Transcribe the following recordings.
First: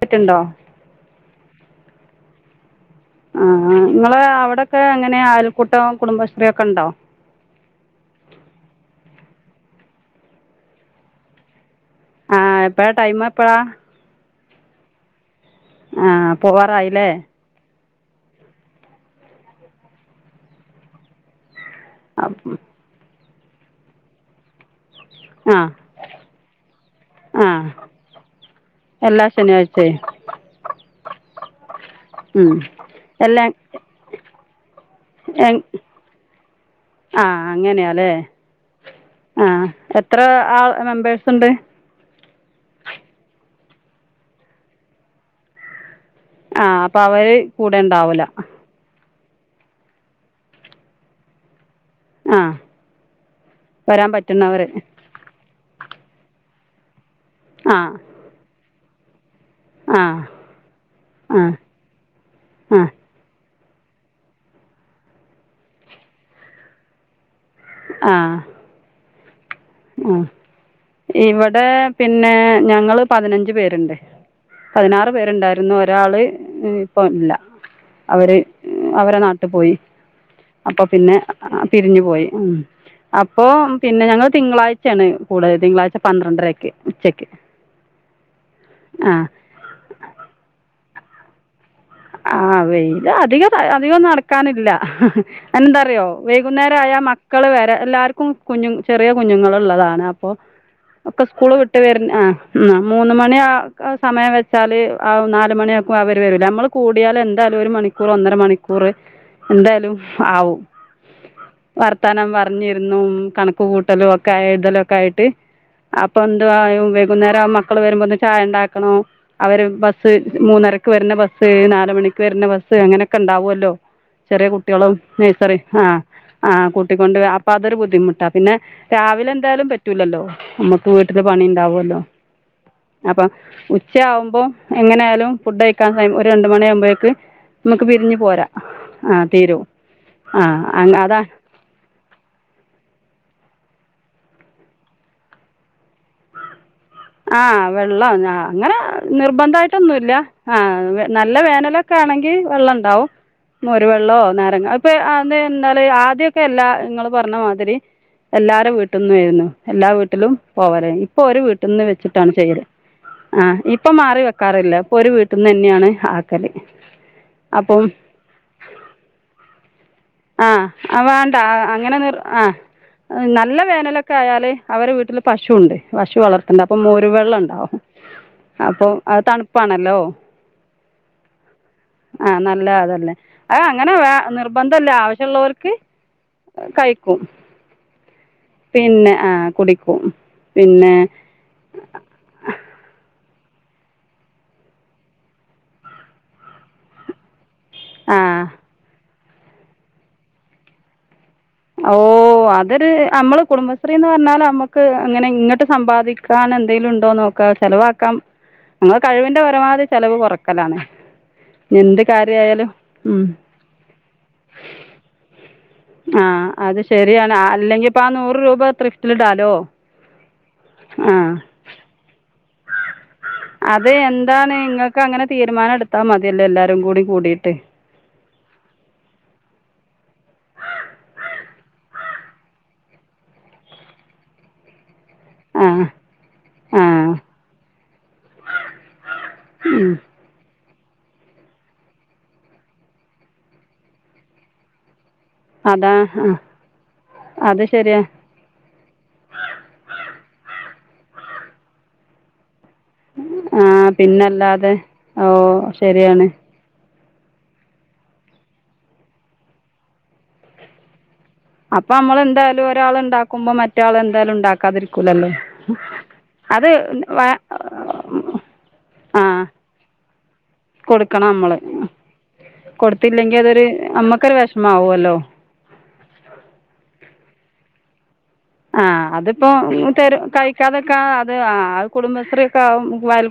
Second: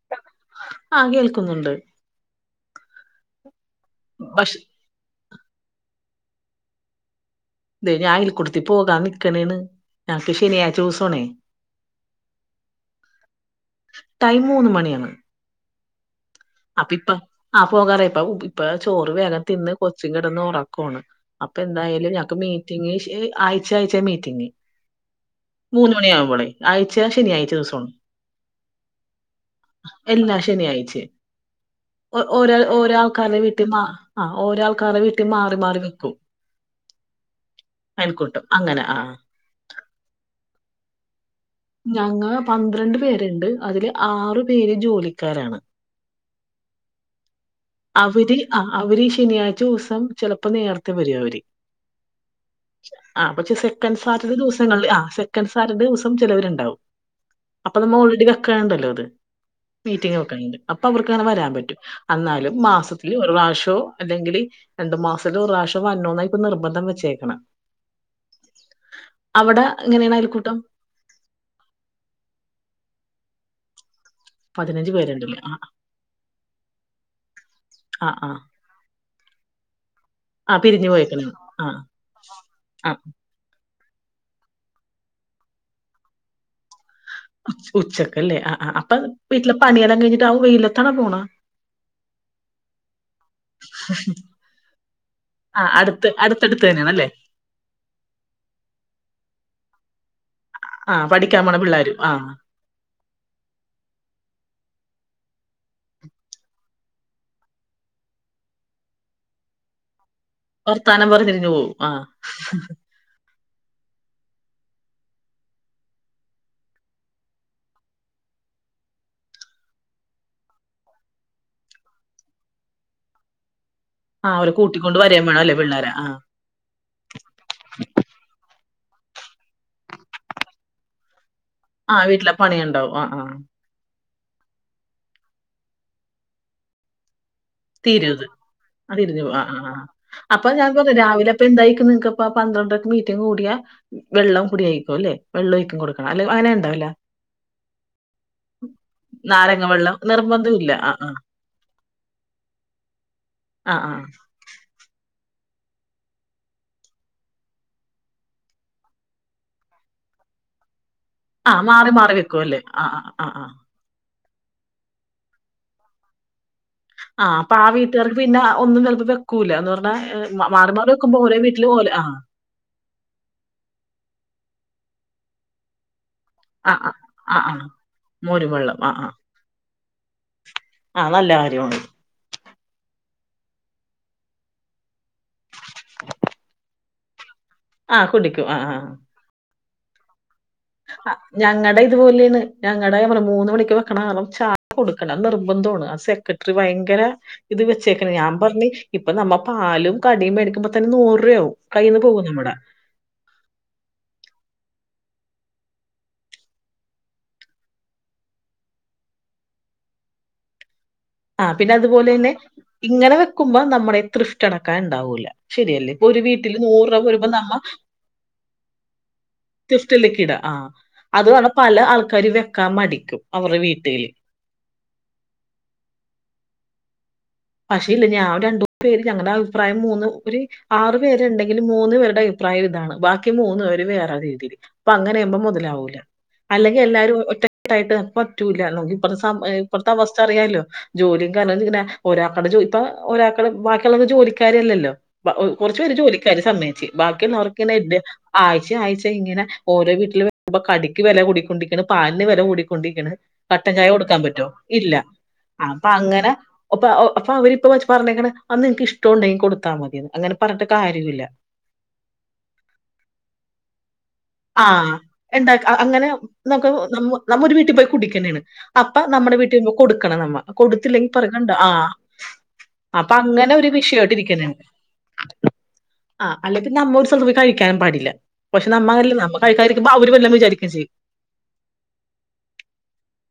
പറ്റുണ്ടോ ആഹ് കേൾക്കുന്നുണ്ട് ആഹ് ആ ങ്ങള് ഭക്ഷ അവിടൊക്കെ എങ്ങനെ ആ കുട്ടവും കുടുംബശ്രീ ഒക്കെ ഉണ്ടോ ഇത ഞാ അയിൽ കുടുത്തി പോകാ നിക്കണേണ് ഞക്ക് ശനിയായച്ച ദിവസണേ ആഹ് എപ്പഴാ ടൈം എപ്പഴാ ടൈ മൂന്ന് മണിയാണ് ആഹ് പോകാറായില്ലേ പോകാറ ഇപ്പ ഇപ്പ ചോറ് വേഗം തിന്ന് കൊച്ചും കിടന്ന് ഉറക്കാണ് അപ്പൊ എന്തായാലും ഞ മീറ്റിംഗ് ആയച്ച അയച്ച മീറ്റിങ് ആ മൂന്ന് മണിയ ആവുമ്പോളെ ആഴ്ച ആ ശനിയാഴ്ച ദിവസമാണ് എല്ലാ ശനിയാഴ്ചയും എല്ലാ ശനിയാഴ്ച ഓ ഉം ഓരോ ആൾക്കാരെ എല്ലാ വീട്ടിൽ മാ ആ ഓരോ ആൾക്കാര വീട്ടിൽ മാറി മാറി വെക്കും ആ അങ്ങനെയല്ലേ ആഹ് ആഹ് എത്ര ആ മെമ്പേഴ് ഉണ്ട് ഞങ്ങ പന്ത്രണ്ട് പേരുണ്ട് അതില് ആറു പേര് ജോലിക്കാരാണ് ആഹ് അപ്പൊ അവര് കൂടെ ഇണ്ടാവൂല അവര് ആ അവര് ഈ ശനിയാഴ്ച ദിവസം ചിലപ്പോ നേരത്തെ വരോ അവര് ആ ആ പക്ഷെ സെക്കൻ വരാൻ സാറ്റർഡേ പറ്റുന്നവർ ദിവസങ്ങളിൽ ആ സെക്കൻ സാറ്റർഡേ ദിവസ ചിലവരുണ്ടാവും ആ അപ്പൊ നമ്മ ഓൾറെഡി കക്കണ്ടല്ലോ അത് ആ മീറ്റിംഗ വെക്കണ്ട് അപ്പൊ അവർക്ക് അങ്ങനെ ആ വരാൻ പറ്റും എന്നാലും ആ മാസത്തില്ൽ പ്രാവശ്യ തോ അല്ലെങ്കിൽ രണ്ടു മാസത്തില ഒ പ്രാവശ്യോ വന്നോന്ന ഇപ്പൊ നിർബന്ധം വെച്ചേക്കണം ആഹ് അവിടെ എങ്ങനെയാണ് അയൽക്കൂട്ടം ഇവിടെ പിന്നെ ഞങ്ങള് പതിനഞ്ച് പേരുണ്ട് പതിനഞ്ച് പതിനാറ് പേരുണ്ടല്ലേ ആ പേരുണ്ടായിരുന്നു ഒരാള് ഇപ്പ ഇല്ല ആ ആ അവര് അവരെ നാട്ടിൽ പോയി ആ അപ്പൊ പിരിഞ്ഞു പിന്നെ പോയേക്കണേ ആ പിരിഞ്ഞു പോയി ഉം ആ അപ്പൊ പിന്നെ ഞങ്ങൾ തിങ്കളാഴ്ചയാണ് കൂടുതൽ തിങ്കളായ്ച ന്ത്രണ്ടരൊക്കെ ഉച്ചക്കല്ലേ ആ അപ്പൊ ആ വീട്ടില് പണിയെല്ലാം കഴിഞ്ഞിട്ട് ആ വെയിലെത്താണ പോണ ആ വെയിലാ അധിക അധികം നടക്കാനില്ല ആ അതെന്താന്നറിയോ അടുത്ത് അടുത്തടുത്ത് വൈകുന്നേരായ തന്നെയാണല്ലേ മക്കള് വരെ എല്ലാർക്കും കുഞ്ഞു ചെറിയ കുഞ്ഞുങ്ങൾ ഉള്ളതാണ് ആ അപ്പൊ പഠിക്കാൻ സ്കൂള് പോണ വിട്ട പിള്ളേരും വ ആ മൂന്ന് മണി സമയം വെച്ചാല് ആ നാ മണിയാക്കും അവര് വരൂല്ലേ നമ്മള് കൂടിയാല് എന്തായാലും ഒരു മണിക്കൂർ ഒന്നര മണിക്കൂർ എന്തായാലും ആവും വർത്താനം പറഞ്ഞ് തിരിഞ്ഞു പോവും. ആ വർത്താനം പറഞ്ഞിരുന്നും കണ കൂട്ടലോ ഒക്കെ എഴുതലോ ഒക്കെ ആയിട്ട് അപ്പൊ എന്ത വൈകുന്നേരം മക്കള് വരുമ്പോ ഒന്ന് ചായ ഉണ്ടാക്കണം അവര് ബസ് മൂന്നരക്ക് വരുന്ന ബസ് ബസ് നാല് മണിക്ക് വരുന്ന ബസ് അങ്ങനെയൊക്കെ ഉണ്ടാവുമല്ലോ ആ ചെറിയ അവരെ കുട്ടികളും കൂട്ടിക്കൊണ്ട് വരേം വേണം അല്ലേ നഴ്സറി ആ പിള്ളേരെ? ആ കൂട്ടിക്കൊണ്ട് അപ്പൊ അതൊരു ബുദ്ധിമുട്ടാ പിന്നെ രാവിലെ എന്തായാലും പറ്റൂലല്ലോ നമ്മുക്ക് വീട്ടില് ആ പണിയുണ്ടാവല്ലോ വീട്ടിലെ പണിയുണ്ടാവും. ആ ആ. അപ്പൊ ഉ ച്ച ആകുമ്പോ എങ്ങനായാലും ഫുഡ് കഴിക്കാൻ രണ്ട് മണി ആകുമ്പോഴേക്ക് തീരുമത് അത് കഴിഞ്ഞ് പോകാം ആ ആ അപ്പൊ ആഹ് ഞാൻചോദിക്കട്ടെ അതാ രാവിലെ അപ്പൊ എന്തായിരിക്കും നിനക്ക അപ്പൊ പന്ത്രണ്ടരക്ക് മീറ്റിംഗ് കൂടിയാ വെള്ളം കുടിയായിക്കും അല്ലെ വെള്ളവാരിക്കും കൊടുക്കണേ അല്ലെ അങ്ങനെ ഉണ്ടാവില്ലേ ആ വെള്ളം അങ്ങനെ നാരങ്ങ വെള്ളം നിർബന്ധമായിട്ടൊന്നും ഇല്ല നിർബന്ധം ആ ഇല്ല. ആ. നല്ല വേനലൊക്കെ ആണെ ങ്കിൽ വെള്ളമുണ്ടാകും ആ മോര് ആ. വെള്ളവോ നാരങ്ങ ഇപ്പൊ ആ അ എന്ത ആദ്യൊക്കെ എല്ലാ നിങ്ങള് പറഞ്ഞ മാതിരി എല്ലാരും വീട്ടിൽന്നും ആരുന്നു എല്ലാ വീട്ടിലും പോവലാരുന്നു ഇപ്പൊ ഒരു ആ വീ മാറി മാറി വെക്കും അല്ലേ ആ ആ ആ ഇപ്പൊ മാറി വെക്കാറില്ല ഇപ്പൊ ഒരു വീട്ടിൽ നിന്ന് തന്നെയാണ് ആക്കല് ആ അപ്പൊ ആ അപ്പം വീട്ടുകാർക്ക് പിന്നെ ഒന്നും ചിലപ്പോ വെക്കൂല എന്ന് പറഞ്ഞാ ഏഹ് മ മാറി മാറി ആ വെക്കുമ്പോ വേണ്ട ഓരോ വീട്ടില് ഓലെ അങ്ങനെ നി ആ നല്ല വേനലൊക്കെ ച്ചാല് അവടെ വീട്ടില് പശുവുണ്ട് പശു വളർത്തുണ്ട് ആ അപ്പൊ ആ. മോരു ആ വെള്ളം ആ. ഉണ്ടാവും മോരും വെള്ളം. അപ്പൊ ആ ആ. അത് തണുപ്പാണല്ലോ ആ നല്ല കാര്യമാണ്. ആ നല്ല അതല്ലേ ആ അങ്ങനെ വ നിർബന്ധ വില്ല ആവശ്യമുള്ളവർക്ക് കഴിക്കും ആ കുടിക്കും. ആ ആ. പിന്നെ ആ കുടി പോവും ഞങ്ങടെ ഇതുപോലെയാണ് ഞങ്ങടെ മൂന്ന് മണിക്ക് വെക്കണ വെള്ളം ചാറി കൊടുക്കണം നിർബന്ധമാണ് ആ സെക്രട്ടറി ഭയങ്കരെ ഇത് വെച്ചേക്കണേ ഞാൻ ആ പറഞ്ഞു ഇപ്പം നമ്മൾ പാലും കടിയും മേടിക്കുമ്പോൾ തന്നെ നൂറ് രൂപയാവും ഓ കയ്യിന്ന് പോകും നമ്മടെ അതൊരു നമ്മള് കുടുംബശ്രീന്ന് പറഞ്ഞാല് നമ്മക്ക് ക്ക് അങ്ങനെ ഇങ്ങോട്ട് സമ്പാദിക്കാൻ എന്തെങ്കിലും ഉണ്ടോന്ന് നോക്കാ ചിലവാക്കാം നമ്മടെ കഴിവിന്റെ പരമാവധി ചിലവ് കുറക്കലാണ് ആ പിന്നെ അതുപോലെ തന്നെ ഇങ്ങനെ ഉം വെക്കുമ്പോ നമ്മുടെ തൃഷ്്ട അണക്കാൻ ഉണ്ടാവൂില്ല ശരിയല്ലേ ഇപ്പൊ ഒരു ആഹ വീട്ടിൽ അത് നൂറ് രൂപ വരുമ്പോ ശരിയാണ് നമ്മ അല്ലെങ്കിപ്പ ആ നൂറ് രൂപ തൃഫിറ്റിൽ ഇടലോ ത്രിഫ്റ്റിലേക്ക് ഇടാ ആ അത് ആഹ കാരണം പല ആൾക്കാര് വെക്കാൻ മടിക്കും അവരുടെ അത് വീട്ടില് എന്താണ് നിങ്ങൾക്ക് അങ്ങനെ തീരുമാനം എടുത്ത അതുമതിയല്ലോ എല്ലാരും കൂടി കൂടിട്ട് പക്ഷേ ഇല്ല ഞാൻ രണ്ടോ പേര് ഞങ്ങളുടെ അഭിപ്രായം മൂന്ന് ഒരു ആറു പേരുണ്ടെങ്കിൽ മൂന്നു പേരുടെ അഭിപ്രായം ഇതാണ് ബാക്കി മൂന്ന് പേര് വേറെ രീതിയിൽ അപ്പൊ അങ്ങനെെയ്യുമ്പോ ആ മുതലാവൂല അല്ലെങ്കിൽ ആ എല്ലാരും ഒറ്റായിട്ട് പറ്റൂല്ല നോ ഇപ്പറത്തെ അവസ്ഥ അറിയാല്ലോ ജോലിയും കാരണംങ്ങനെ ഒരാക്കുടെോ ഇപ്പൊ ഒരാൾക്കുടെ ബാക്കിയുള്ളത് ജോലിക്കാാര്ല്ലല്ലോ കുറച്ച് അതാ പേര് ആ ജോലിക്കാര് സമ്മേച്ചച്ച് അത് ബാക്കിയുള്ളവർക്ക് ഇങ്ങെ ശരിയാ ആ് ആഴ്ച്ച ഇങ്ങനെ ഓരോ വീട്ടിൽ വരുമ്പ ക വില കുടിക്കൊണ്ടിരിക്കാണ് പാലി വില കൊണ്ടിരിക്കണ് ആ കട്ടൻ ചായ കൊടുക്കാൻ പറ്റോ പിന്നല്ലാതെ ഇല്ല ഓ അപ്പ അങ്ങനെ ശരിയാണ് അപ്പ അപ്പൊ അവരിപ്പ പറഞ്ഞേെ അന്ന് എനക്ക് ഇഷ്ടോണ്ടെങ്കിൽ കൊടുത്താ മതി അങ്ങനെ പറഞ്ഞിട്ട്ാര്യ ഇില്ല അപ്പൊ നമ്മൾ എന്തായാലും ഒരാൾ ഉണ്ടാക്കുമ്പോ മറ്റാൾ എ ആ അങ്ങനെ അത് വ നമ്മ ഒരു വീട്ടിൽ പോയി കുടിക്കണാണ് അപ്പ ആ നമ്മുടെ വീട്ടിൽ കൊടു ആക്കണം നമ്മ കൊടുത്തില്ലെങ്കിൽ കൊടുക്കണം പറകണ്ടോ നമ്മള് ആ അപ്പൊ കൊടുത്തില്ലെങ്കിൽ അങ്ങനെ അതൊരു ഒരു വിഷയമായിട്ട് നമ്മക്കൊരു ഇരിക്കുന്നുണ്ട് വിഷമാവുമല്ലോ ആ് അല്ലെങ്കിൽ നമ്മ കഴിക്കാൻ പാടില്ല പക്ഷെ നമ്മല്ല ഇപ്പം കഴിക്കാതൊക്കെ അത് ആ കുടുംബശ്രീ ഒക്കെ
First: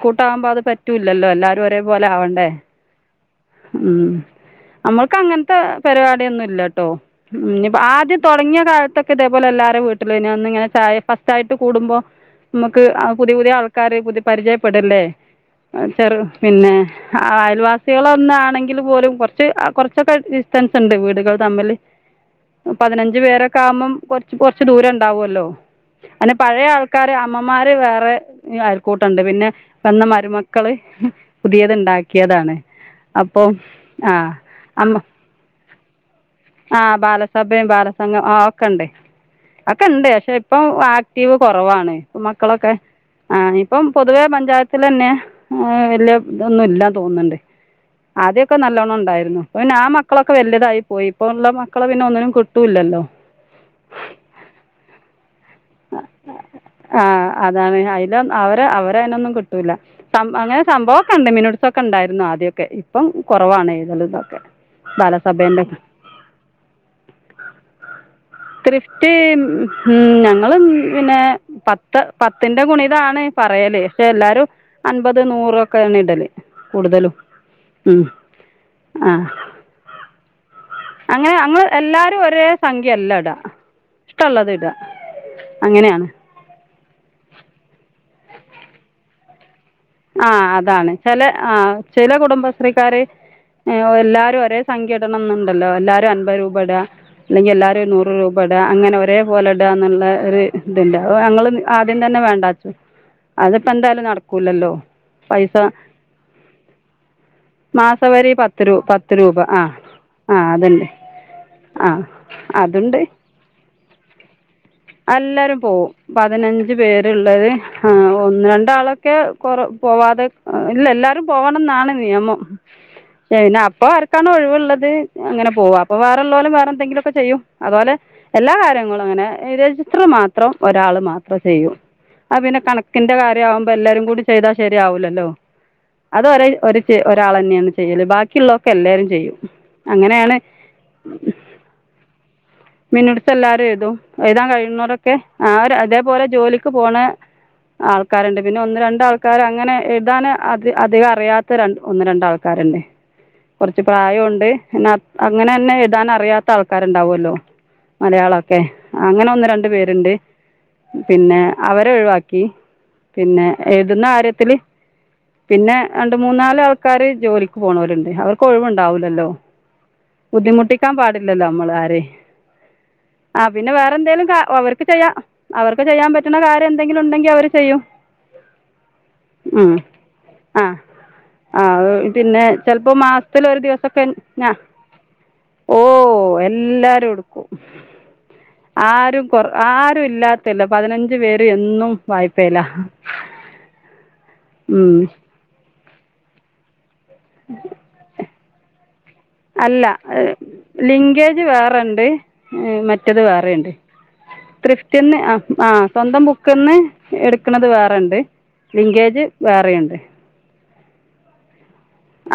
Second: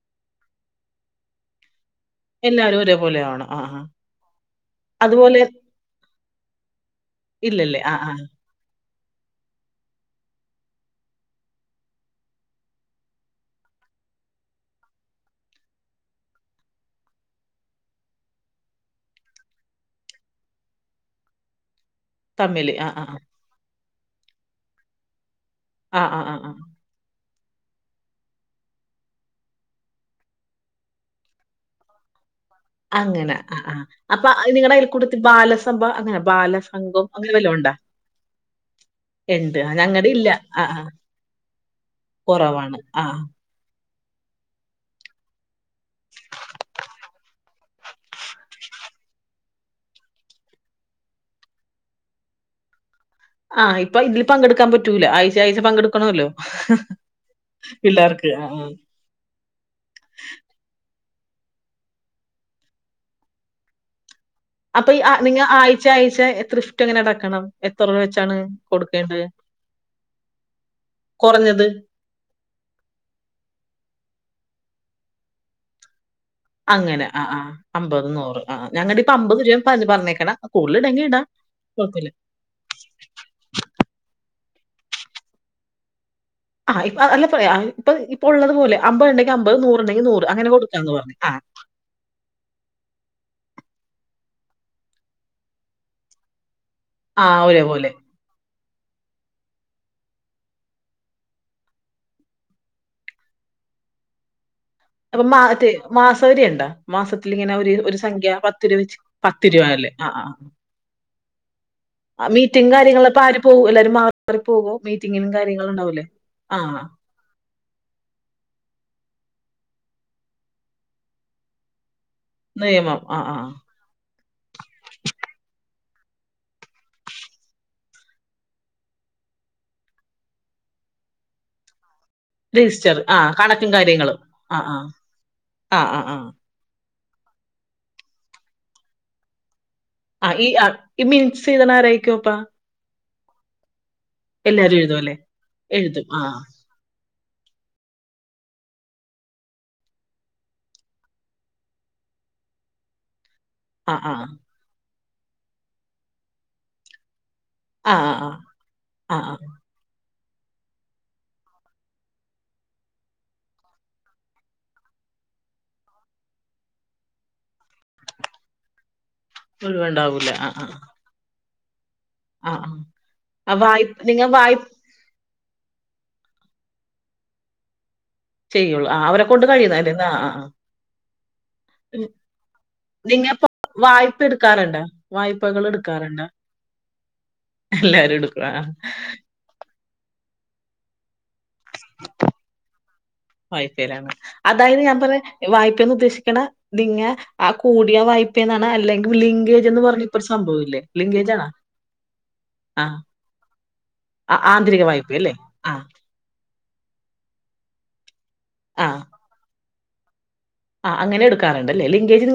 കൂട്ടുമ്പോ അത് പറ്റില്ലല്ലോ എല്ലും ഒരു പോലെ ആവണ്ടേ എല്ലാരും ഒരേപോലെയാണ് ആഹ് ആഹ് ഉം നമ്മൾക്ക് അതുപോലെ അങ്ങനത്തെ പരിപാടിയൊന്നുംല്ലട്ടോ ഉ ഇ ഇല്ലല്ലേ ആഹ് ആദ്യം ആഹ് തുടങ്ങിയ കാലത്തൊക്കെ ഇതേപോലെ എല്ലാരും വീട്ടില ഇ ഒന്ന ഇങ്ങനെ ചായ കുട്ടായിട്ട് കൂടുമ്പോ നമുക്ക് പുതിയ പുതിയ ആൾക്കാര് പരിചയപ്പെടല്ലേ പിന്നെ അയൽവാസികളോ ഇന്നാണെങ്കിൽ പോലും കുറച്ച് കുറച്ചൊക്കെ ഡിസ്റ്റൻസ് ഉണ്ട് വീടുകൾ തമ്മില് തമ്മില് ആഹ് ആഹ് പതിനഞ്ച് പേരൊക്കെ ആവുമ്പം കുറച്ച് കൊറച്ച് ദൂരം ഉണ്ടാവുമല്ലോ ആഹ് അല്ല ആഹ് ആഹ് പഴയആൾക്കാര് അമ്മമാര് വേറെ അയൽക്കൂട്ടുണ്ട് പിന്നെ വന്ന മരുമക്കള് പുതിയത് ഉണ്ടാക്കിയതാണ് അങ്ങനെ അപ്പോൾ ആ ആ അപ്പ നിങ്ങളുടെ അമ്മ അയൽക്കൂട്ടത്തിൽ ബാല [unintelligible] അങ്ങന ആ ബാലസംഭയും ബാലസംഘം ഒക്കെ ഉണ്ട്, ഇണ്ട്. അതൊക്കെ ഉണ്ട് ഞങ്ങടെ ഇല്ല. ഇപ്പൊ ആ, ആ. ആക്റ്റീവ് കുറവാണ് ഇപ്പൊ മക്കൾ ഒക്കെ കുറവാണ്. ആ. ആണ് ഇപ്പൊ - പൊതുവെ പഞ്ചത്തിൽ തന്നെ വലിയ ഇതൊന്നും ഇല്ലെന്നു തോന്നുന്നുണ്ട് ആദ്യം ഒക്കെ നല്ലോണം ഉണ്ടായിരുന്നു ആ മക്കൾ ഒക്കെ വല്യതായി പോയി ഇപ്പൊ ഇപ്പൊള്ള മക്കളെ പിന്നെ ഒന്നിനും കിട്ടുല്ലല്ലോ ആ ഇപ്പൊ ഇതില് പങ്കെടുക്കാൻ പറ്റൂല്ല ആയ്ചേ ആയ്ചേ പങ്കെട്ക്കണോല്ലോ ആ അതാണ് അതില് പിള്ളേർക്ക് ആ അവരെ ആ അവരെ [unintelligible] ണ്ടെങ്ങനെട്ത്തൊക്കെ ഇണ്ടായ്‌ര്ന്നു ആദ്യക്കെ ഇപ്പം കൊറവാണ് എഴുതലും തൊക്കെ അപ്പൊ ആ നിങ്ങ ആയ്ച ആയ് വെച്ചാണ് ത്രിഫ്റ്റ് കൊടുക്കേണ്ടത്? ഞങ്ങള് പിന്നെ കുറഞ്ഞത്? പത്ത് പത്തിന്റെ ഗുണിതാണ് പറ്യേല് എല്ലാരും അൻമ്പത് നൂറൊക്കെ ണിടല് അങ്ങനെ ആ ആ അമ്പത്, നൂറ് ആ ഞങ്ങടെ ആ ഇപ്പമ്പത് രൂപ പർഞ്ഞ്പറഞ്ഞേക്കണേ കൂടുതല് അങ്ങനെ ഞങ്ങള് എല്ലാരും ഒരേ സംഖ്യ ല്ലടാ കള്ളതിടാ അങ്ങന്യാണ് ആ ഇപ്പെ അല്ല പ്പഴേ അഅ് ഇപ്പഅ് ഇപ്പൊള്ളത് പോലെ അമ്പത് ണ്ടെങ്കി അമ്പത് നൂ ആ അതാണ് ചെല ആ ചെല കുടുംബശ്രീക്കാര് ഏ എല്ലാരും ഒരേ സംഖ്യ ടണന്ന്ണ്ടല്ലോ എല്ലാരും അമ്പത് രൂപ ടാ ആ, ഇല്ലെങ്കി ഒരേപോലെ. എല്ലാരും നൂറ് രൂപ ടാ അങ്ങനെ ഒരേ പോലെ ഇടാന്ന്ള്ള ഒര് ത്ണ്ട് അഅ് ഞങ്ങള് ആദ്യം തന്നെ വേണ്ടാ ച്ച് അത് പ്പെന്തായാലും നടക്കുല്ലല്ലോ അപ്പൊ മാത്തെ മാസവരിണ്ടോ മാസത്തിലിങ്ങനെ ഒര് ഒരു സംഖ്യ പത്ത് രൂപ വെച്ച് പത്ത് രൂപ അല്ലേ അ ആ ആ ആ മീറ്റിംഗ് കാര്യാങ്ങള് അതുണ്ട് ഉള്ളപ്പോ ആര് പോകും എല്ലാരും മാറി പോകുവോ മീറ്റിംഗ് എല്ലാരും കാര്യങ്ങളും പോവും ഉണ്ടാവുല്ലേ ആഹ്. ആഹ് ഒന്ന് രണ്ട് ആളോക്കെ കൊറ പോവാതെ ഇല്ല എല്ലാരും പോകണം എന്ന് ആണ്. നിയമം നിയമം ആ ആ പിന്നെ അപ്പോ ആർക്കാണോ ഒഴിവുള്ളത് അങ്ങനെ പോവാം. പോവാറ് ഉള്ളോല് വേറെ എന്തെകിലും ഒക്കെ ചെയ്യും അതുപോലെ എല്ലാ കാര്യങ്ങളും അങ്ങനെ രജിസ്റ്റർ മാത്രം ഒരാള് മാത്രേ ചെയ്യു. അത് പിന്നെ രജിസ്റ്റർ കണക്കിന്റെ ആ കാര്യം കണക്കും ആവുമ്പോ എല്ലാരും കാര്യങ്ങളും കൂടെ ചെയ്താ ആ ആ ശെരി ആവുല്ലല്ലോ ആ ആ ആ അത് പറയും ഒരു ഒരാളന്നെയാന്ന് ചെയ്യല് ബാക്കി ഉള്ളേ ഒക്കെ എല്ലാരും ചെയ്യും. ആ അങ്ങനെയാണ് ഈ അ മിൻട്സ് എഴുതുന്ന ആരായിക്കോപ്പാ? മിനുട്സ് എല്ലാവരും എഴുതും. എഴുതാൻ എഴുതും അല്ലേ കഴിയുന്നോരൊക്കെ ആ അതേ എഴുതും ആ പോലെ ജോലിക്ക് പോണ ആൾക്കാരുണ്ട് പിന്നെ ഒന്ന് രണ്ടാൾ ക്കാർ അങ്ങനെ എഴുതാന് അധ അധികം അറിയാത്ത രണ്ട് ഒന്ന് രണ്ടാൾക്കാരുണ്ട്. കോറച്ച് ആ ആ പ്രായുണ്ട് എന്ന അങ്ങനെ തന്നെ എഴുതാൻ അറിയാത്ത ആൾക്കാരുണ്ടാവുല്ലോ. ആ ആ ആ മലയാളൊക്കെ ആ അങ്ങനെ ആ ഒന്ന് രണ്ടു പേരുണ്ട്. പിന്നെ അവരെ ഒഴിവാക്കി പിന്നെ എ ത് ന്നകാര്യത്തില് പിന്നെ രണ്ട് മൂന്നാല് ആൾക്കാര് ജോലിക്ക് പോണോരുണ്ട്. അവർക്ക് ഒഴിവുണ്ടാവൂല്ലല്ലോ മുഴുവണ്ടാവൂല ആ ആ ബുദ്ധിമുട്ടിക്കാൻ പാടില്ല ല്ലോല്ലോ നമ്മള് ആരേം ആ ആ അ ആ പിന്നെ വായ്പ വേറെ എന്തേലും നിങ്ങൾ കാ വായ്പ വർക്ക് ചെയ്യാം അവർക്ക് ചെയ്യാൻ പറ്റുന്ന കാര്യം എന്തെങ്കിലും ഉണ്ടെങ്കിൽ അവര് ചെയ്യും ചെയ്യുള്ളൂ ആ അവരെ കൊണ്ട് ഉം കഴിയുന്ന അല്ലേ ആ ആ ആ പിന്നെ ചെലപ്പോ മാസത്തിൽ നിങ്ങപ്പോ ഒരു ദിവസൊക്കെ വായ്പ ഞാ എടുക്കാറുണ്ടോ വായ്പകൾ ഓ എടുക്കാറുണ്ടോ എല്ലാരും എടുക്കും എല്ലാരും എടുക്കും ആ ആരും കൊ ആരു ഇല്ലാത്തല്ല പതിനഞ്ച് ഞ്ച് പേര് എന്നും വായ്പേല യിലാണ് അതായത് ഞാൻ പറ വാ യ്പന്ന് ഉദ്ദേശിക്കണ നിങ്ങെ ആ കൂടിയ വായ്പ എന്നാണ് അല്ലെങ്കിൽ ലിങ്കേജ്ന്ന് അല്ല പറഞ്ഞ ഇപ്പ ഒരു സംഭവം ഇല്ലേ ലിങ്കേജ ലിങ്കേജ് ആണ വേറെയുണ്ട് ആ മറ്റേത് വേറെയുണ്ട് ആ ആന്തരിക വായ്പ അല്ലേ ആ ക്ക്ന്ന് എടുക്കണത് വേറെണ്ട് ലിങ്കേജ് വേറെണ്ട് അതെ അ അങ്ങനെ എടുക്കാറ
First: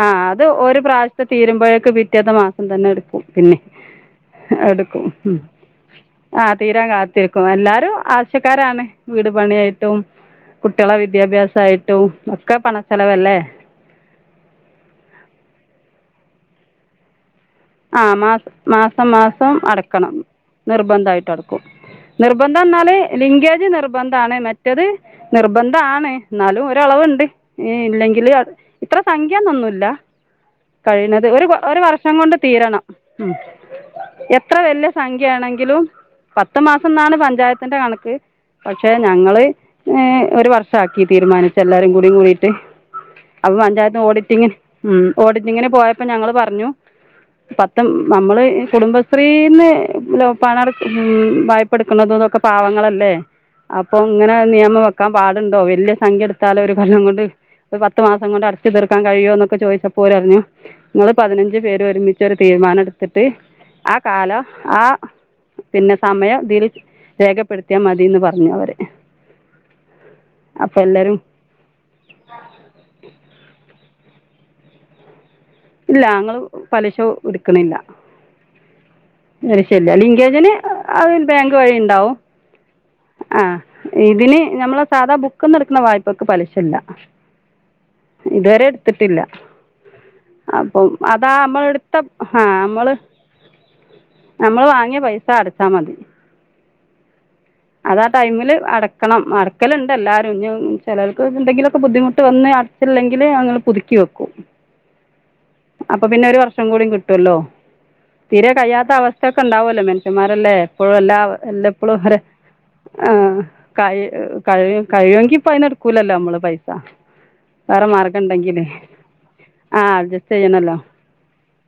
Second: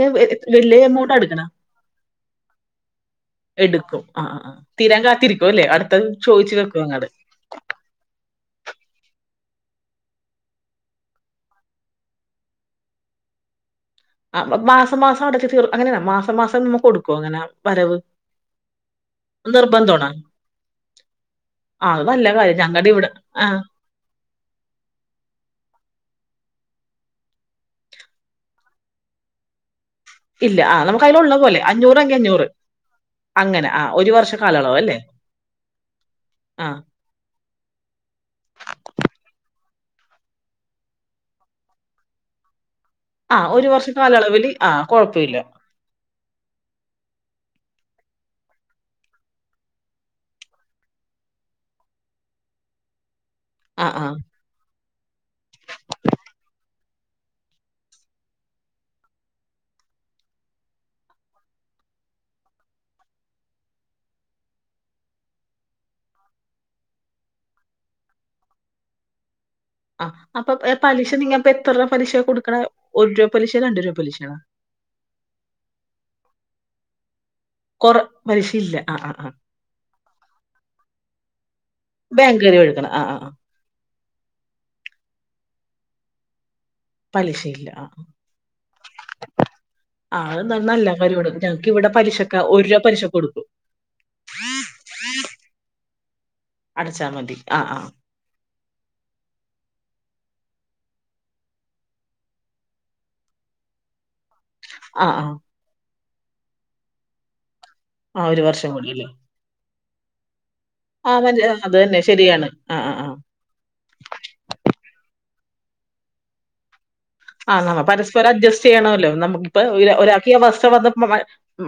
ആ അത് ഒരു പ്രാവശ്യത്തെ എടുക്കണ തീരുമ്പോഴേക് പിറ്റാത്ത മാസം തന്നെ എടുക്കും പിന്നെ എടുക്കും ആ ആ ആ. തീരാൻ എടുക്കും കാത്തിരിക്കും അല്ലേ അടുത്തത് ആ ചോദിച്ചു വെക്കും തീരാൻ അങ്ങട് കാത്തിരിക്കും എല്ലാരും ആവശ്യക്കാരാണ് വീട് ട പണിയായിട്ടും കുട്ടികളെ വിദ്യാഭ്യാസായിട്ടും ഒക്കെ പണ ചെലവല്ലേ അ മാസമാസം അടച്ചു തീർ അങ്ങനെയാ മാസ മാസം നമ്മുക്ക് കൊടുക്കോ അങ്ങനെ വരവ് ആ മാ മാസം മാസം നിർബന്ധമാണോ അടക്കണം നിർബന്ധമായിട്ട് അടക്കും ആ അത് നല്ല കാര്യം നിർബന്ധം ഞങ്ങളുടെ എന്നാല് ഇവിടെ ആ ലിംഗേജ് നിർബന്ധണ് മറ്റത് നിർബന്ധ ആണ് എന്നാലും ഓ ഒരളവുണ്ട് ഇല്ലെങ്കില് ഇത്ര സംഖ്യന്നൊന്നുല്ല ഇല്ല അ നമുക്ക് അതിലുള്ള പോലെ അഞ്ഞൂർ എങ്കിൽ കൊണ്ട് അഞ്ഞൂർ തീരണം ഉം എത്ര കാലയളവ് വലിയ അല്ലേ? സംഖ്യ ആണെങ്കിലും പത്ത് ആ. മാസം എന്നാണ് പഞ്ചായത്തിന്റെ കണക്ക് പക്ഷെ ഞങ്ങള് ഏ ഒരു വർഷാക്കി തീരുമാനിച്ച് എല്ലാരും കൂടിയും കൂടിയിട്ട് ആ അപ്പൊ ഒരു വർഷ പഞ്ചായത്ത് കാലയളവില് ഓഡിറ്റിങ്ങിന് ആ ഉം കുഴപ്പമില്ല. ഓഡിറ്റിങ്ങിന് പോയപ്പോ ഞങ്ങള് പറഞ്ഞു പത്ത നമ്മള് കുടുംബശ്രീന്ന് ലൊ പാനർ ഉ വായ്പ എടുക്കുന്നതന്നൊക്കെ പാവങ്ങളല്ലേ ആ, അപ്പൊ ആ, ഇങ്ങനെ നിയമം വെക്കാൻ പാടുണ്ടോ വല്യ സംഖ്യ എടുത്താല ഒരു കാരണം കൊണ്ട് ഒരു പത്ത് മാസം കൊണ്ട് അടച്ച് തീർക്കാൻ കഴിയോ എന്നൊക്കെ ചോദിച്ചപ്പോര് പറഞ്ഞു നിങ്ങള്ൾ പതിനഞ്ച് പേര് ഒരുമി ച്ച് ഒരു തീരുമാനം എടുത്തിട്ട് ആ കാല ആ പിന്നെ സമയം ഇതിൽ രേഖപ്പെടുത്തിയാൽ മതിന്ന് പറഞ്ഞു അവര് ആ അപ്പൊ പലിശ നിങ്ങപ്പോ എത്രൂ പലിശ കൊടുക്കണ ഒരു രൂപ പലിശ രണ്ട് രൂപ പലിശണോ ഇല്ല ഞങ്ങള് പലശോ എടുക്കണില്ല കൊറ പലിശയില്ല. ആ, ആ, ആ. പലിശല്ല ലിങ്കേജിന് അത് ബാങ്ക് വഴി ഉണ്ടാവും ആ ഇതിന് നമ്മൾ സാധാ ബുക്കന്ന് എക്കുന്ന വായ്പൊക്ക് പലിശ ശല്ല പലിശയില്ല. ആ, ആ. ഇതുവരെ എടുത്തിട്ടില്ല ആ അത് ന- അപ്പം നല്ല അതാ കാര്യമാണ്. നമ്മൾ ഞങ്ങക്ക് ഇവിടെ എടുത്ത പലിശക്ക് ഹ രൂ. നമ്മള് പലിശ കൊടുക്കും. നമ്മൾ വാങ്ങിയ പൈസ അടച്ചാ മതി അടച്ചാ മതി. ആ, ആ. അതാ ടൈമില് അടക്കണം അടക്കല്ണ്ട് എല്ലാ ചിലർക്ക് എന്തെങ്കിലുമൊക്കെ ബുദ്ധിമുട്ട് വന്ന് അടച്ചില്ലെങ്കിൽ ങ്ങള് പുതുക്കി വെക്കും ആ ആ അപ്പൊ പിന്നെ ഒരു വർഷം കൂടി കിട്ടുവല്ലോ ആ ഒരു തീരെ വർഷം കൂടി കഴിയാത്ത അല്ലേ? അവസ്ഥയ ഒക്കെ ഉണ്ടാവല്ലോ മെൻ സമാരല്ലേ എപ്പോഴും ആ എല്ലാ മതി. ആ, അത് എല്ലപ്പോഴും തന്നെ അവരെ ശരിയാണ്. ആ, ആ, ആ. ക കഴ കഴിയെങ്കിൽ പൈന എടുക്കൂലല്ലോ നമ്മള് പൈസ ആ ന വേറെ മാർഗം പരസ്പരം ഉണ്ടെങ്കിലേ അഡ്ജസ്റ്റ് ചെയ്യണമല്ലോ നമുക്കി പ്പ ആ ഒരാൾക്കി അഡ്ജസ്റ്റ് അവസ്ഥ ചെയ്യണമല്ലോ വന്ന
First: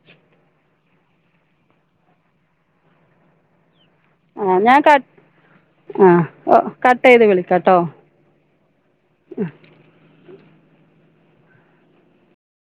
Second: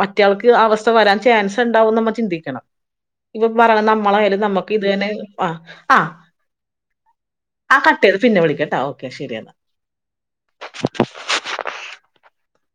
മറ്റയാൾക്ക് അവസ്ഥ വരാ ൻ ചാൻസ്ഇണ്ടാവും ന്ന് നമ്മ ചിന്തിക്കണം മ്മ ആ നമ്മക്ക് ഞാൻ കട്ട് ഇതന്നെ ആ ആ ഓ കട്ട് ചെയ്ത് ആ വിളിക്കാട്ടോ കട്ട ചെയ്ത് പിന്നെ വിളിക്കട്ടാ ഓക്കെ ശരിയാ